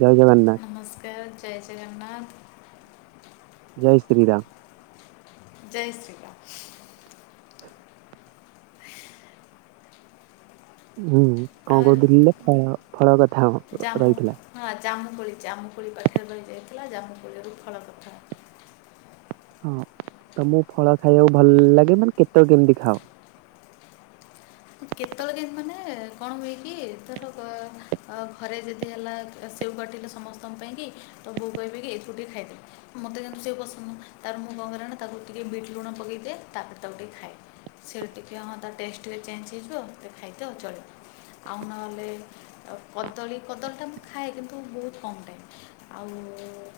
ଜୟ ଜଗନ୍ନାଥ। ନମସ୍କାର ଜୟ ଜଗନ୍ନାଥ। ଜୟ ଶ୍ରୀରାମ ଜୟ ଶ୍ରୀ ରାମ ହୁଁ କଣ ଆଉ କହୁଥିଲି ଫଳ କଥା ଆମର ଜାମୁ ରହିଥିଲା। ହଁ ଜାମୁକୋଳି ଜାମୁକୋଳି ପାଖରେ ରହି ଯାଇଥିଲା ଜାମୁକୋଳି ରୁ ଫଳ କଥା ହଁ ତମକୁ ଫଳ ଖାଇବାକୁ ଭଲ ଲାଗେ ମାନେ କେତେବେଳେ କେମିତି ଖାଅ। କେତେବେଳେ କେମିତି ମାନେ କଣ ହୁଏ କି ଥର ଘରେ ଯଦି ହେଲା ସେଉ କାଟିଲେ ସମସ୍ତଙ୍କ ପାଇଁକି ତ ବୋଉ କହିବେ କି ଏଥିରୁଟିିକ ଖାଇଦେ। ମୋତେ କିନ୍ତୁ ସେଉ ପସନ୍ଦ ନୁହଁ ତାପରେ ମୁଁ କଣ କରେ ନା ତାକୁ ଟିକେ ବିଟ୍ ଲୁଣ ପକାଇଦିଏ ତାପରେ ତାକୁ ଟିକେ ଖାଏ। ସେ ଟିକିଏ ହଁ ତା ଟେଷ୍ଟ ଟିକେ ଚେଞ୍ଜ ହେଇଯିବ ଖାଇଦେ ଆ ଚଳିବ। ଆଉ ନହେଲେ କଦଳୀ କଦଳୀଟା ମୁଁ ଖାଏ କିନ୍ତୁ ବହୁତ କମ୍ ଟାଇମ। ଆଉ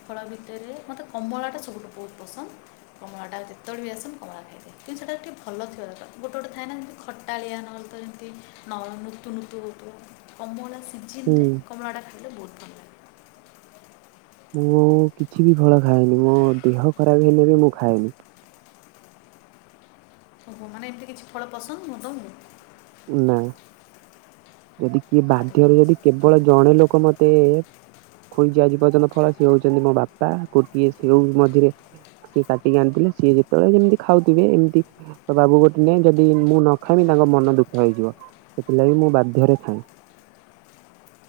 ଫଳ ଭିତରେ ମୋତେ କମଳାଟା ସବୁଠୁ ବହୁତ ପସନ୍ଦ। କମଳା ଟା ଯେତେବେଳେ ବି ଆସେ ମୁଁ କମଳା ଖାଇଦିଏ କିନ୍ତୁ ସେଟା ଟିକେ ଭଲ ଥିବା ଦରକାର ଗୋଟେ ଗୋଟେ ଥାଏ ନା ଯେମତି ଖଟାଳିଆ ନହେଲେ ତ ଯେମିତି ନ ନୁତୁ ନୁତୁ ହଉଥିବ କମଳା ସିଝା ହୁଁ କମଳା ଖାଇଲେ ବହୁତ ଭଲ। ମୁଁ କିଛି ବି ଫଳ ଖାଏନି ମୋ ଦେହ ଖରାପ ହେଲେ ବି ମୁଁ ଖାଏନି। ଓହୋ ମାନେ ଏମିତି କିଛି ଫଳ ପସନ୍ଦ ନୁହଁ ତମକୁ। ନାଁ ଯଦି କିଏ ଆରେ ବାଧ୍ୟରେ ଯଦି କେବଳ ଜଣେ ଲୋକ ମତେ ଖୋଇଚି ଆଜି ପର୍ଯ୍ୟନ୍ତ ଫଳ ସିଏ ହୋଉଚନ୍ତି ମୋ ବାପା ଗୋଟିଏ ସେଉ ମଧ୍ୟରେ ସିଏ କାଟିକି ଆଣିଥିଲେ ସିଏ ଯେତେବେଳେ ଯେମିତି ଖାଉଥିବେ ଏମତି ବାବା [unintelligible] ଯଦି ମୁଁ ନ ଖାଇମି ତାଙ୍କ ମନ ଦୁଃଖ ହେଇଯିବ ସେଥିଲାଗି ମୁଁ ବାଧ୍ୟରେ ଖାଏଁ।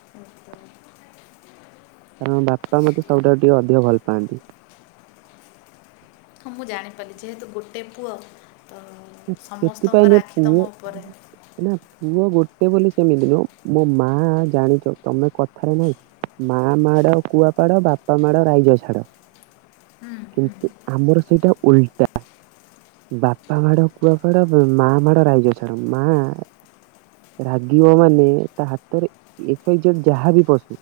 ଆଚ୍ଛା। କାରଣ ବାପା ମତେ ସବୁଠାରୁ ଟିକେ ଅଧିକ ଭଲ ପାଆନ୍ତି। ହଁ ମୁଁ ଜାଣିପାରିଲି ଯେହେତୁ ଗୋଟେ ପୁଅ ତ ସେଥିପାଇଁ ମୋ ସମସ୍ତଙ୍କର ଆଖି ପୁଅ ତମ ଉପରେ। ନା ପୁଅ ଗୋଟେ ବୋଲି ସେମିତି ନୁହଁ ମୋ ମାଆ ଜାଣିଚ ତମେ କଥାରେ ନାହିଁ ମାଆ ମାଡ଼ କୁଆପାଡ଼ ବାପା ମାଡ଼ ରାଇଜ ଛାଡ। କିନ୍ତୁ ଆମର ସେଇଟା ଉଲଟା। ବାପା ମାଡ କୁଆପାଡ ବ୍ ମାଆ ମାଡ ରାଇଜ ଛାଡ ମାଆ ରାଗିବ ମାନେ ତା ହାତରେ ଏକ ଇଞ୍ଚର ଯାହାବି ପଶୁ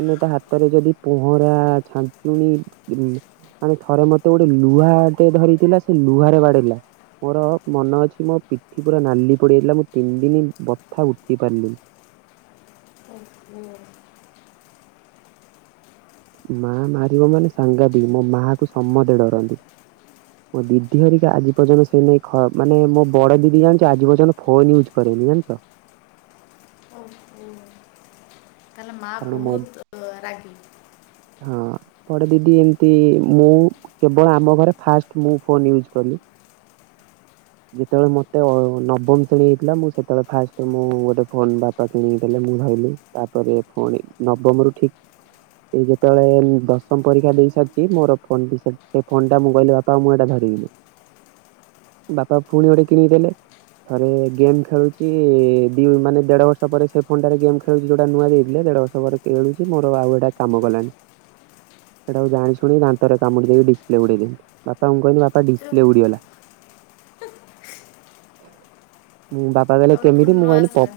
ଆମେ ତା ହାତରେ ଯଦି ପହଁରା ଛାଞ୍ଚୁଣି ଉଁ ମାନେ ଥରେ ମତେ ଗୋଟେ ଲୁହାଟେ ଧରିଥିଲା ସେ ଲୁହାରେ ବାଡେଇଲା। ମୋର ମନ ଅଛି ମୋ ପିଠି ପୁରା ନାଲି ପଡ଼ିଯାଇଥିଲା ମୁଁ ତିନ ଦିନି ବଥା ଉଠେଇ ପାରଲିନି। ହୁଁ ହୁଁ। ମାଆ ମାରିବ ମାନେ ସାଙ୍ଘାତିକ ମୋ ମାଆକୁ ସମତେ ଡରନ୍ତି। ମୋ ଦିଦି ହରିକା ଆଜି ପର୍ଯ୍ୟନ୍ତ ସେଇ ନେଇ ଖ ମାନେ ମୋ ବଡ ଦିଦି ଜାଣିଚ ଆଜି ପର୍ଯ୍ୟନ୍ତ ଫୋନ ୟୁଜ୍ କରେନି ଜାଣଚ। ଓହୋ ତାହେଲେ ମାଆ କାରଣ ମୋ ବୋହୁତ ଅ ରାଗି। ହଁ ଥରେ ଦିଦି ଏମତି ମୁଁ କେବଳ ଆମ ଘରେ ଫାଷ୍ଟ ମୁଁ ଫୋନ ୟୁଜ୍ କଲି। ଯେତେବେଳେ ମତେ ଅ ନବମ ଶ୍ରେଣୀ ହେଇଥିଲା ମୁଁ ସେତେବେଳେ ଫାଷ୍ଟ ମୁଁ ଗୋଟେ ଫୋନ ବାପା କିଣିକି ଦେଲେ ମୁଁ ଧଇଲି। ତାପରେ ଫୁଣି ନବମରୁ ଠିକ୍ ଏଇ ଯେତେବେଳେ ଦଶମ ପରୀକ୍ଷା ଦେଇ ସାରଚି ମୋର ଫୋନ ବି ସେ ସେ ଫୋନଟା ମୁଁ କହିଲି ବାପା ଆଉ ମୁଁ ଏଟା ଧରିବିନି। ବାପା ଫୁଣି ଗୋଟେ କିଣିକି ଦେଲେ। ଥରେ ଗେମ୍ ଖେଳୁଚି ଦି ମାନେ ଦେଢ ବର୍ଷ ପରେ ସେ ଫୋନଟାରେ ଗେମ୍ ଖେଳୁଚି ଯୋଉଟା ନୂଆ ଦେଇଥିଲେ ଦେଢ ବର୍ଷ ର୍ଷ ପରେ କିଣୁଚି ମୋର ଆଉ ଏଇଟା କାମ କଲାନି। [inaudible] ସେଇଟାକୁ ଜାଣିଶୁଣି ଦାନ୍ତରେ କାମୁଡି ଦେଇକି ଡିସ୍ଲେ ଉଡ଼େଇଦେଲି ବାପାଙ୍କୁ କହିଲି ବାପ ସେ ଡିସପ୍ଲେ ଉଡ଼ିଗଲା। ମୁଁ ବାପା କହିଲେ ତାପରେ ପୁଣି କେମିତି ନ ମୁଁ କହିଲି ଆସିଲା ପପ୍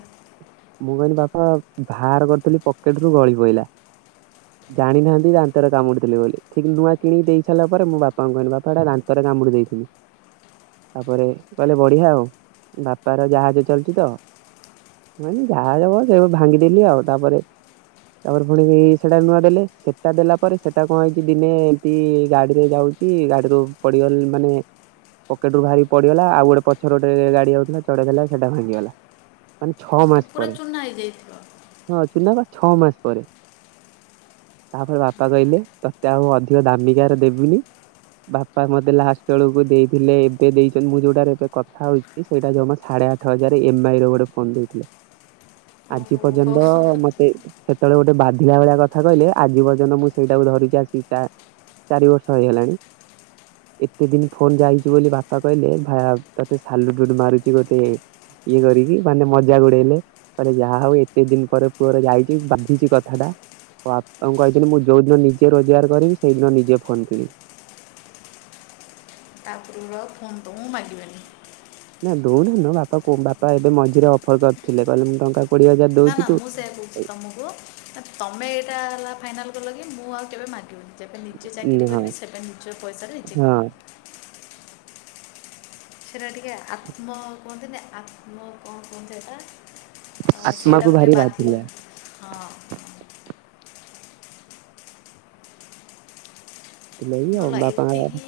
ମୁଁ କହିଲି ବାପା ଭାର କରୁଥିଲି ପକେଟରୁ ଗଳିପଇଲା। ଁ [inaudible] ଜାଣିନାହାନ୍ତି ଦାନ୍ତରେ କାମୁଡ଼ିଥିଲି ବୋଲି ସେ କିନ୍ତୁ ନୂଆ କିଣିକି ଦେଇସାରଲା ପରେ ମୃ ବାପାଙ୍କୁ କହିଲି ବାପା ହେଟା ଦାନ୍ତରେ କାମୁଡ଼ି ଦେଇଥିଲି। ତାପରେ କହିଲେ ବଢିଆ ଆଉ ବାପାର ଜାହାଜ ଚାଲୁଚି ତ। ନାଇଁ ଯାହାଜ କ ସେପା ଭାଙ୍ଗିଦେଲି ଆଉ ତାପରେ ତାପରେ ପୁଣି [unintelligible] ସେଟା ନୂଆ ଦେଲେ ସେଟା ଦେଲା ପରେ ସେଟା କଣ ହେଇଚି ଦିନେ ଏମତି ଗାଡିରେ ଯାଉ ଚି ଗାଡିରୁ ପଡିଗଲେ ମାନେ ପକେଟରୁ ଭାରିକି ପଡିଗଲା ଆଉ ଗୋଟେ ପଛରେ ଗୋଟେ ଗାଡି ଯାଉଥିଲା ଚେଢେଇଦେଲା ସେଟା ଭାଙ୍ଗିଗଲା। ମାନେ ଛଅ ସେ ତ ମାସ ପୁରା ପରେ ଚୂନା ହେଇଯାଇଥିବ ହଁ ଚୁନା ପା ଛଅ ମାସ ପରେ। ତାପରେ ବାପା କହିଲେ ତତେ ଆଉ ଅଧିକ ଦାମିକିଆର ଦେବିନି। ବାପା ମତେ ଲାଷ୍ଟ ବେଳକୁ ଦେଇଥିଲେ ସେ ଦେଇଚନ୍ତି ମୁଁ ଯୋଉଟା ଏବେ କଥାହୋଉଚି ସେଇଟା ଜମା ସାଢେ ଆଠ ହଜାରେ ଏମ୍ ଆଇ ର ଗୋଟେ ଫୋନ୍ ଦେଇଥିଲେ। [inaudible] ଆଜି ଓହୋ ପର୍ଯ୍ୟନ୍ତ ମ ସେ ସେତେବେଳେ ଗୋଟେ ବାଧିବା ଭଳିଆ କଥା କହିଲେ ଆଜି ପର୍ଯ୍ୟନ୍ତ ମୁଁ ସେଇଟାକୁ ଧରିଚି ଆସି ଚା ଚାରିବର୍ଷ ହେଇଗଲାଣି ଏତେ ଦିନ ଫୋନ ଯାଇଚି ବୋଲି ବା ବାପା କହିଲେ ଭା ତତେ ସାଲୁଟୁ [unintelligible] ମାରୁଚି ଗୋଟେ ଇଏ କରିକି ମାନେ ମଜାକ ଉଡେଇଲେ। କହିଲେ ଯାହା ହୋଉ ଏତେ ଦିନ ପରେ ପୁଅର ଯାଇଚି ବାଧିଚି କଥାଟା। ବାପାଙ୍କୁ କହିଥିଲି ମୁଁ ଯୋଉଦିନ ନିଜେ ରୋଜଗାର କରିବି ସେଇଦିନ ନିଜେ ଫୋନ କିଣିବି। ତାପରେ ବି ଆଉ ଫୋନ୍ ତମୁକୁ ମାଗିବେନି। ନା ଦଉନା ବାପା ବାପା ଏବେ ମଝିରେ ଅଫର କରିଥିଲେ କହିଲେ ମୁଁ ଟଙ୍କା କୋଡିଏ ହଜାର ନା ଦଉଛି ନା ତୁ ମୁଁ ସେୟା କହୁଛି ତୁମକୁ ନା ତମେ ଏଇଟା ହେଲା ଫାଇନାଲ୍ କଲ କି ମୁଁ ଆଉ କେବେ ମାଗିବନି। ଯେବେ ନିଜେ ଉଁ ଚାକିରି ହଁ କରିବି ସେବେ ନିଜ ପଇସାରେ ନିଜେ ହଁ ସେଇଟା ଟିକେ ଆତ୍ମ କୁହନ୍ତିନ ଆତ୍ମ କଣ କୁହନ୍ତି ଏଇଟା? ହ ସେଇଟା ଆତ୍ମାକୁ ଗୋଟେ ଭାରି ବାଧ୍ୟ ବାଧିଲା। ହଁ। ହଁ। ସେଥିଲାଗି ଆଉ ଭଲ ବାପା ଏତିକି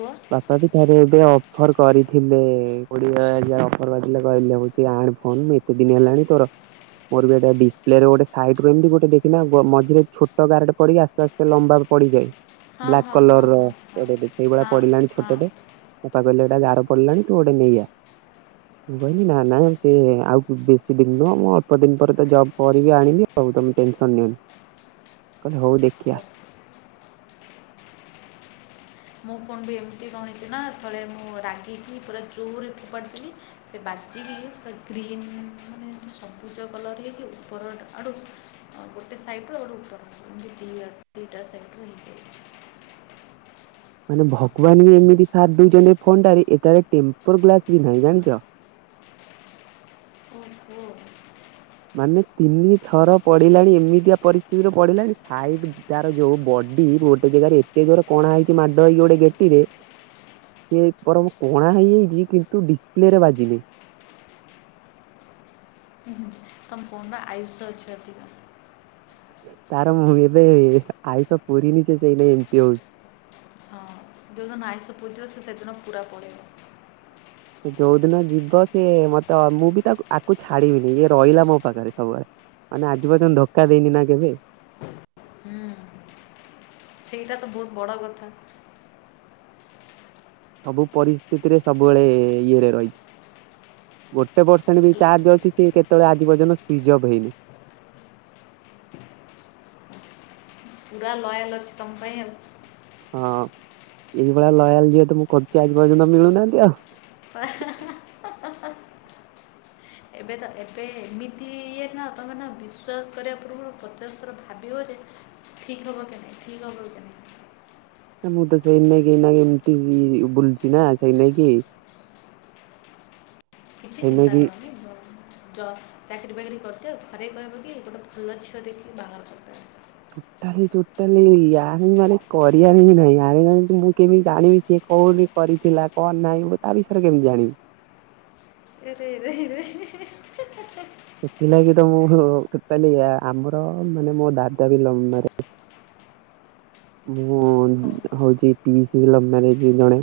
କୁହ ବାପା ବି ଥରେ ଏବେ ଅଫର କରିଥିଲେ କୋଡିଏ ହଜାର ଅଫର କରିଥିଲେ କହିଲେ ହଉଛି ଆଣେ ଫୋନ କେତେ ଦିନିହେଲାଣି ତୋର? ମୋର ବି ଏଟ ଡିସପ୍ଲେରେ ଗୋଟେ ସାଇଟ ରୁ ଏମିତି ଗୋଟେ ଦେଖିନ ମଝିରେ ଛୋଟ ଗାର ପଡି ଆସ୍ତେ ଆସ୍ତେ ଯୋଉ ଲମ୍ବା ପଡିଯାଏ ହଁ ବ୍ଲାକ୍ ହଁ କଲର ହଁ ର ହଁ ହଁ ସେଇଭଳିଆ। ହଁ ପଡିଲାଣି ହଁ ଛୋଟଟେ ବାପା କହିଲେ ଗାର ପଡିଲାଣି ତୁ ଗୋଟେ ନେଇ ଆ। [inaudible] ମୁଁ କହନି ନା ନା ସେ ଆଉ ବେଶୀ ଦିନ ନୁହଁ ମୁଁ ଅଳ୍ପ ଦିନ ପରେ ତ ଜବ୍ କରିବି ଆଣିବି ଆଉ ତମେ ଟେନସନ ନିଅନି। [unintelligible] କହିଲେ ହଉ ଦେଖିବା ମୁଁ ଫୋନ୍ ବି ଏମିତି କଣ ହେଇଛି ନା ଥରେ ମୁଁ ରାଗିକି ପୁରା ଜୋରରେ ଫୋପାଡ଼ିଦେଲି ସେ ବାଜିକି ପୁରା ଗ୍ରୀନ୍ ମାନେ ସବୁଜ କଲର ହେଇକି ଉପର ଆଡ଼ୁ ହଉ ଗୋଟେ ସାଇଟ୍ ରୁ ଗୋଟେ ଉପରଟା ଦି ଦିଇଟା ସାଇଟ୍ ହେଇ ମାନେ ଭଗବାନ ବି ଏମିତି ସାଦ୍ ଦେଇଛନ୍ତି ଏ ଫୋନଟାରେ ଏଟାରେ ଟେମ୍ପର ଗ୍ଲାସ ବି ନାହିଁ ଜାଣିଛ କୁ ମାନେ ତିନି ଥର ପଡିଲାଣି ଏମିତିଆ ପରିସ୍ଥିତିରେ ପଡିଲାଣି ସାଇ ତାର ଯୋଉ ବଡି ଗୋଟେ ଜାଗାରେ ଏତେ ଜୋର କଣା ହେଇକି ମାଡ ହେଇକି ଗୋଟେ ଗେଟିରେ ହ ସେଇ ଉପରେ କଣା ହେଇଯାଇଛି କିନ୍ତୁ ଡିସପ୍ଲେ ରେ ବାଜିନି। ତମ ଫୋନର ଆୟୁଷ ଅଛି ଅଧିକ ତାର ମୁଁ ଏବେ ଆୟୁଷ ପୁରିନି ସେ ସେଇନା ଏମିତି ହଉଛି। ହଁ ଯେଉଁଦିନ ଆୟୁଷ ପୁରିଜିବ ସେ ସେଦିନ ପୁରା ପଲେଇବ। ଯୋଉ ଦିନ ଯିବ ସେ ମତେ ତ ମୁଁ ବି ୟାଙ୍କୁ ଛାଡିବିନି ଇଏ ରହିଲା ମୋ ପାଖରେ ସବୁବେଳେ। ମାନେ ଆଜି ପର୍ଯ୍ୟନ୍ତ ଧୋକା ଦେଇନି ନା କେବେ ହଁ। ସେଇଟା ତ ବହୁତ ବଡ଼ କଥା। ସବୁ ପରିସ୍ଥିତିରେ ସବୁବେଳେ ଇଏରେ ରହିଛି। ଗୋଟେ ପରସେଣ୍ଟ ବି ଚାର୍ଜ ଅଛି ସେ କେତେବେଳେ ଆଜି ପର୍ଯ୍ୟନ୍ତ ସୁଇଚ୍ ଅଫ୍ ହେଇନି। ପୁରା ଲୟାଲ୍ ଅଛି ତମ ପାଇଁ ଆଉ। ହଁ ଏଇଭଳିଆ ଲୟାଲ ଯେହେତୁ ମୁଁ ଖୋଜି ଆଜି ପର୍ଯ୍ୟନ୍ତ ମିଳୁନାହାନ୍ତି ଆଉ? ହା ହା ହା ଏବେ ତ ଏବେ ଏମିତି ଇଏ ନା ତାଙ୍କର ନା ବିଶ୍ୱାସ କରିବା ପୂର୍ବରୁ ପଚାଶ ଥର ଭାବିବ ଯେ ଠିକ୍ ହେବ କି ନାହିଁ ଠିକ ହେବ କି ନାହିଁ। ନା ମୁଁ ତ ସେଇ ତି ନେଇକି ଏମିତି ବୁଲୁଛି ନା ସେଇ ତି ନାକି କିଛି ସେଇ ଚିନ୍ତା ନେଇକି କରୁନି ଭ ଜବ ଚାକିରରି ବାକିରି କରିଦିଅ ଘରେ କହିବକି ଗୋଟେ ଭଲ ଝିଅ ଦେଖିକି ବାହାଘର କରିଦେବେ ଟୋଟାଲି ଟୋଟାଲି ଆରେଞ୍ଜ ମାନେ କରିବାରେ ହିଁ ନାହିଁ ଆରେଞ୍ଜ ମ୍ୟାରେଞ୍ଜ ମୁଁ କେମିତି ଜାଣିବି କିଏ କଣ କ କରିଥିଲା କଣ ନାହିଁ ତା ବିଷୟରେ କେମିତି ଜାଣିବି? ଏରେଇ ରରେଇ ରଇ ସେଥିଲାଗି ତ ମୁଁ ଟୋଟାଲୀ ଆମର ମାନେ ମୋ ଦାଦା ବି ଲଭ ମାରେ ମୁଁ ହଉ ହଉ ହଉଛି ପିଇସ୍ ଲଭ ମାରେଞ୍ଜ ବି ଜଣେ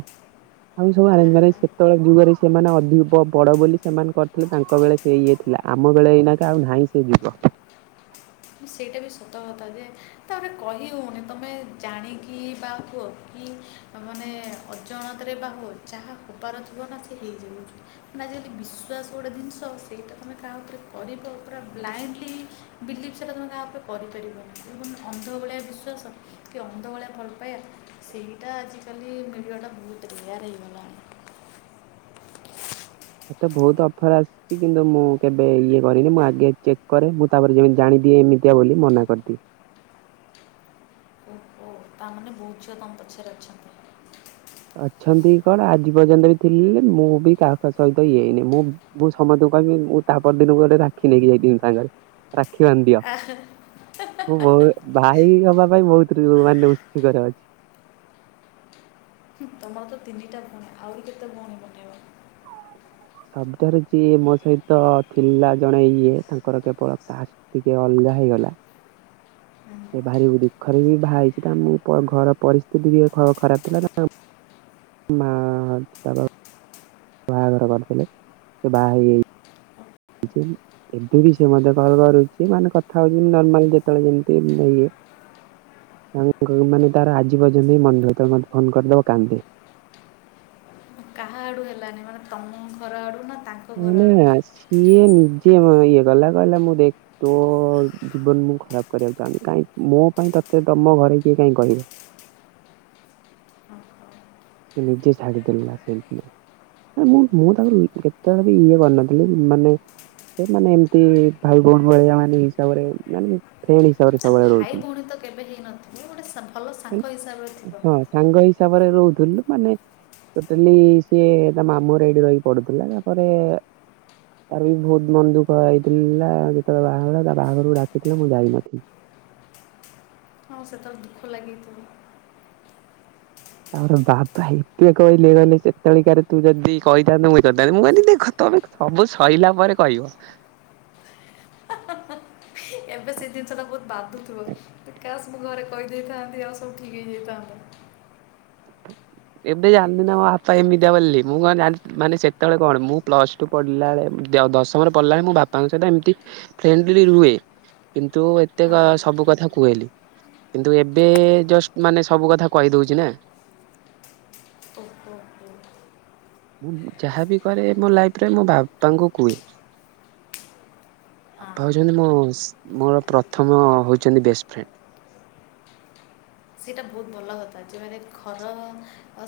ଆଉ ସବୁ ଆରେଞ୍ଜ ମାରେଞ୍ଜ ଆହା ସେତେବେଳେ ଯୁଗରେ ସେମାନେ ଅଧିକ ବଡ ବୋଲି ସେମାନେ କରିଥିଲେ ତାଙ୍କ ବେଳେ ସେ ଇଏ ଥିଲା ଆମ ବେଳେ ଏଇନା କି ଆଉ ନାହିଁ ସେ ଯୁଗ ସେଇଟା ବି ସତ କଥା ଯେ ତାହରେ କହି ହଉନି ତମେ ଜାଣିକି ବା ହୁଅ କି ତ, ମାନେ ଅଜଣାତରେ ବା ହଉ ଯାହା ହବାର ଥିବ, ନା ସେ ହେଇଯାଉଛି। ଆଜିକାଲି ବିଶ୍ୱାସ ଗୋଟେ ଜିନିଷ ସେଇଟା ତମେ, କାହା ଉପରେ କରିବ ପୁରା ବ୍ଲାଇଣ୍ଡଲି, ବିଲିଭ୍ ସେଟା ତୁମେ କାହା ଉପରେ କରିପାରିବନି। ମାନେ ଅନ୍ଧ ଭଳିଆ ବିଶ୍ୱାସ କି ଅନ୍ଧ ଭଳିଆ ଭଲ ପାଇଆ ସେଇଟା ଆଜିକାଲି ମିଳିବାଟା ବହୁତ ରେୟାର୍ ହେଇଗଲାଣି। ଏତେ ବହୁତ ଅଫର୍ ଆସ ଚି କିନ୍ତୁ ମୁଁ କେବେ ଇଏ କରିନି। ମୁଁ ଆଗେ ଚେକ୍ କରେ, ମୁଁ ତା'ପରେ ଯେମତି ଜାଣିଦିଏ, ଏମିତିଆ ବୋଲି ମନା କରିଦିଏ। ତା'ମାନେ ବହୁତ ଝିଅ ତମ ପଛରେ ଅଛନ୍ତି। ଅଛନ୍ତି କଣ? ଆଜି ପର୍ଯ୍ୟନ୍ତ ବି ଥିଲେ, ମୁଁ ବି କାହା ସହିତ ଇଏ ହେଇନି। ମୁଁ ମୁଁ ସମସ୍ତଙ୍କୁ କହିମି। ମୁଁ ତାହ ପରଦିନକୁ ଗୋଟେ ରାକ୍ଷୀ ନେଇକି ଯାଇଥମି ସାଙ୍ଗେରେ? ରାକ୍ଷୀ ବାନ୍ ଦିଅ। ମୁଁ ବହୁ ଭାଇ ହବା ପାଇଁ ବହୁତ ମାନେ ଉତ୍ସୁକରେ ଅଛି। ତମର ତ ତିନିଟା ଭଉଣୀ। ଆହୁରି କେତେ ଭଉଣୀ ବନେଇବ? ଶବ୍ଦରେ ଯିଏ ମୋ ସହିତ ଥିଲା ଜଣେ ଇଏ। ତାଙ୍କର କେବଳ ପାସ୍। ଟିକେ ଅଲଗା ହେଇଗଲା। ହୁଁ। ଏ ବାହାରି ଦୁଃଖରେ ବି ବାହାହେଇଛି। ତାଙ୍କ ଘର ପରିସ୍ଥିତି ଟିକେ ଖରାପ ଥିଲା। ତାଙ୍କ ମା-ଆ, ବାବା ବାହାଘର କରିଦେଲେ। ସେ ବାହା ହେଇଆଇ କିଚି ହେଇନି। ଏବେ ବି ସେମତେ କଲ୍ କରୁଛି। ମାନେ କଥା ହଉଛି, ନର୍ମାଲ ଯେତେବେଳେ ଯେମିତି ଇଏ ମାନେ ତାଙ୍କ ମାନେ ତାର, ଆଜି ପର୍ଯ୍ୟନ୍ତ ବି ମନ ଦୁଃଖ ମତେ ଫୋନ୍ କରିଦବ କାନ୍ଦେ। କାହା ଆଡ଼ୁ ହେଲାନି। ମାନେ ତମ ଘର ଆଡ଼ୁ ନା ତାଙ୍କ ଘର ଆଡ଼ୁ ନା ସିଏ ନିଜେ ଇଏ କଲା। କହିଲା ମୁଁ ଦେଖ୍ ତୋ ଜୀବନ ମୁଁ ଖରାପ କରିବାକୁ ଚାହୁଁନି। କାହିଁ ମୋ ପାଇଁ, ତତେ ତମ ଘରେ କିଏ କାହିଁ କହିବେ? ନିଜେ ଛାଡ଼ି ଦେଲା ସେଇଦିନ। ମୁଁ, ମୁଁ ତାକୁ କେତେବେଳେ ବି ଇଏ କରିନଥିଲି? ମାନେ ସେ ମାନେ ଏମିତି ଭାଇ ଭଉଣି ଭଳିଆ ମାନେ ହିସାବରେ ମାନେ, ଭଉଣି ହିସ ଭାଇ ଭଉଣୀ ତ କେବେ ହେଇନଥିବ? ଗୋଟେ ଭଲ ମାନେ ସାଙ୍ଗ ହିସାବରେ ଥିବ। ହଁ ସାଙ୍ଗ ହିସାବରେ ରହୁଥିଲୁ। ମାନେ ଟୋଟାଲି ସିଏ ତା ମାମୁଁଅରେ ଏଇଠି ରହିି ପଡୁଥିଲା। ତା'ପରେ ତାର ବି ବହୁତ ମନ ଦୁଃଖ ହେଇଥିଲା। ଯେତେବେଳେ ବାହାହେଲା ତା ବାହାଘରକୁ ଡାକିଥିଲା। ମୁଁ ଯାଇନଥିଲ। ହଁ, ସେତେବେଳେ ଦୁଃଖ ଲାଗିଥିବ। ତାରେ ବାବା ଏତେ କହିଲେ, କହିଲେ ସେତେବେଳେ କାରେ ତୁ ଯଦି କହିଥାନ୍ତୁ, ମୁଁ ଇଏ କରିଥାନ୍ତି। ମୁଁ କହନି ଦେଖ ତମେ ସବୁ ସଇଲା ପରେ କହିବ। ଏବେ ସେ ଜିନିଷ ଟା ବହୁତ ବାଧୁଥୁବ। କାସ୍ ମୁଁ ଘରେ କହିଦେଇଥାନ୍ତି। ଆଉ ସବୁ ଠିକ୍ ହେଇଯାଇଥାନ୍ତତା! ଏବେ ଜାନଲି ନା ମୋ ବାପା ଏମିତିଆ ବୋଲି। ମୁଁ କଣ ଜାଣ ମାନେ, ସେତେବେଳେ କଣ ମୁଁ ପ୍ଲସ୍ ଠୁ ପଢିଲା ଏଳେ ଦଶମରେ ପଡିଲା ବେଳେ, ମୁଁ ବାପାଙ୍କ ସହିତ ଏମିତି ଫ୍ରେଣ୍ଡଲି ରୁହେ। କିନ୍ତୁ, ଏତେ କ ହଁ ସବୁ କଥା କୁହେଲି। କିନ୍ତୁ, ଏବେ ଜଷ୍ଟ ମାନେ, ସବୁ କଥା କହିଦଉଛି ନା। ଓ ହୋ ହୋ। ମୁଁ ଯାହାବି କରେ ମୋ ଲାଇଫ୍ ରେ, ମୋ ବାପାଙ୍କୁ କୁହେ। ବାପା ହଁ ହଉଛନ୍ତି ମୋ-ମୋର, ପ୍ରଥମ ହଉଛନ୍ତି, ବେଷ୍ଟ୍ ଫ୍ରେଣ୍ଡ। ସେଇଟା ବହୁତ ଭଲ କଥା। ଯେମାନେ ଘର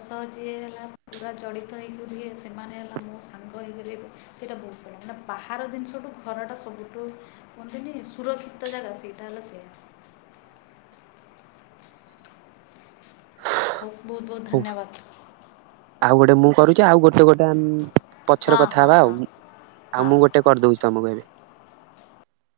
ସହ ଯିଏ ହେଲା, ପୁରା ଜଡି ତ ହେଇକିରି ଇଏ, ସେମାନେ ହେଲା ମୋ ସାଙ୍ଗ ହେଇକିରି ର। ସେଇଟା ବହୁତ ବଢ଼ିଆ! ମାନେ ବାହାର ଦିନଷଠୁ ଘରଟା ସବୁଠୁ। କୁହନ୍ତିନି, ସୁରକ୍ଷିତ ଜାଗା ସେଇଟା ହେଲା। ସେଆ ହଉ, ବହୁତ ବହୁତ ହଉ ଧନ୍ୟବାଦ। ଆଉ ଗୋଟେ ମୁଁ କରୁଛି। ଆଉ ଗୋଟେ ଆମ୍ ପଛରେ ହଁ କଥା ହଁ ହବା ହଁ ଆଉ। ଆଉ ହଁ ମୁଁ ଗୋଟେ କରିଦଉଛି ତମକୁ ଏବେ।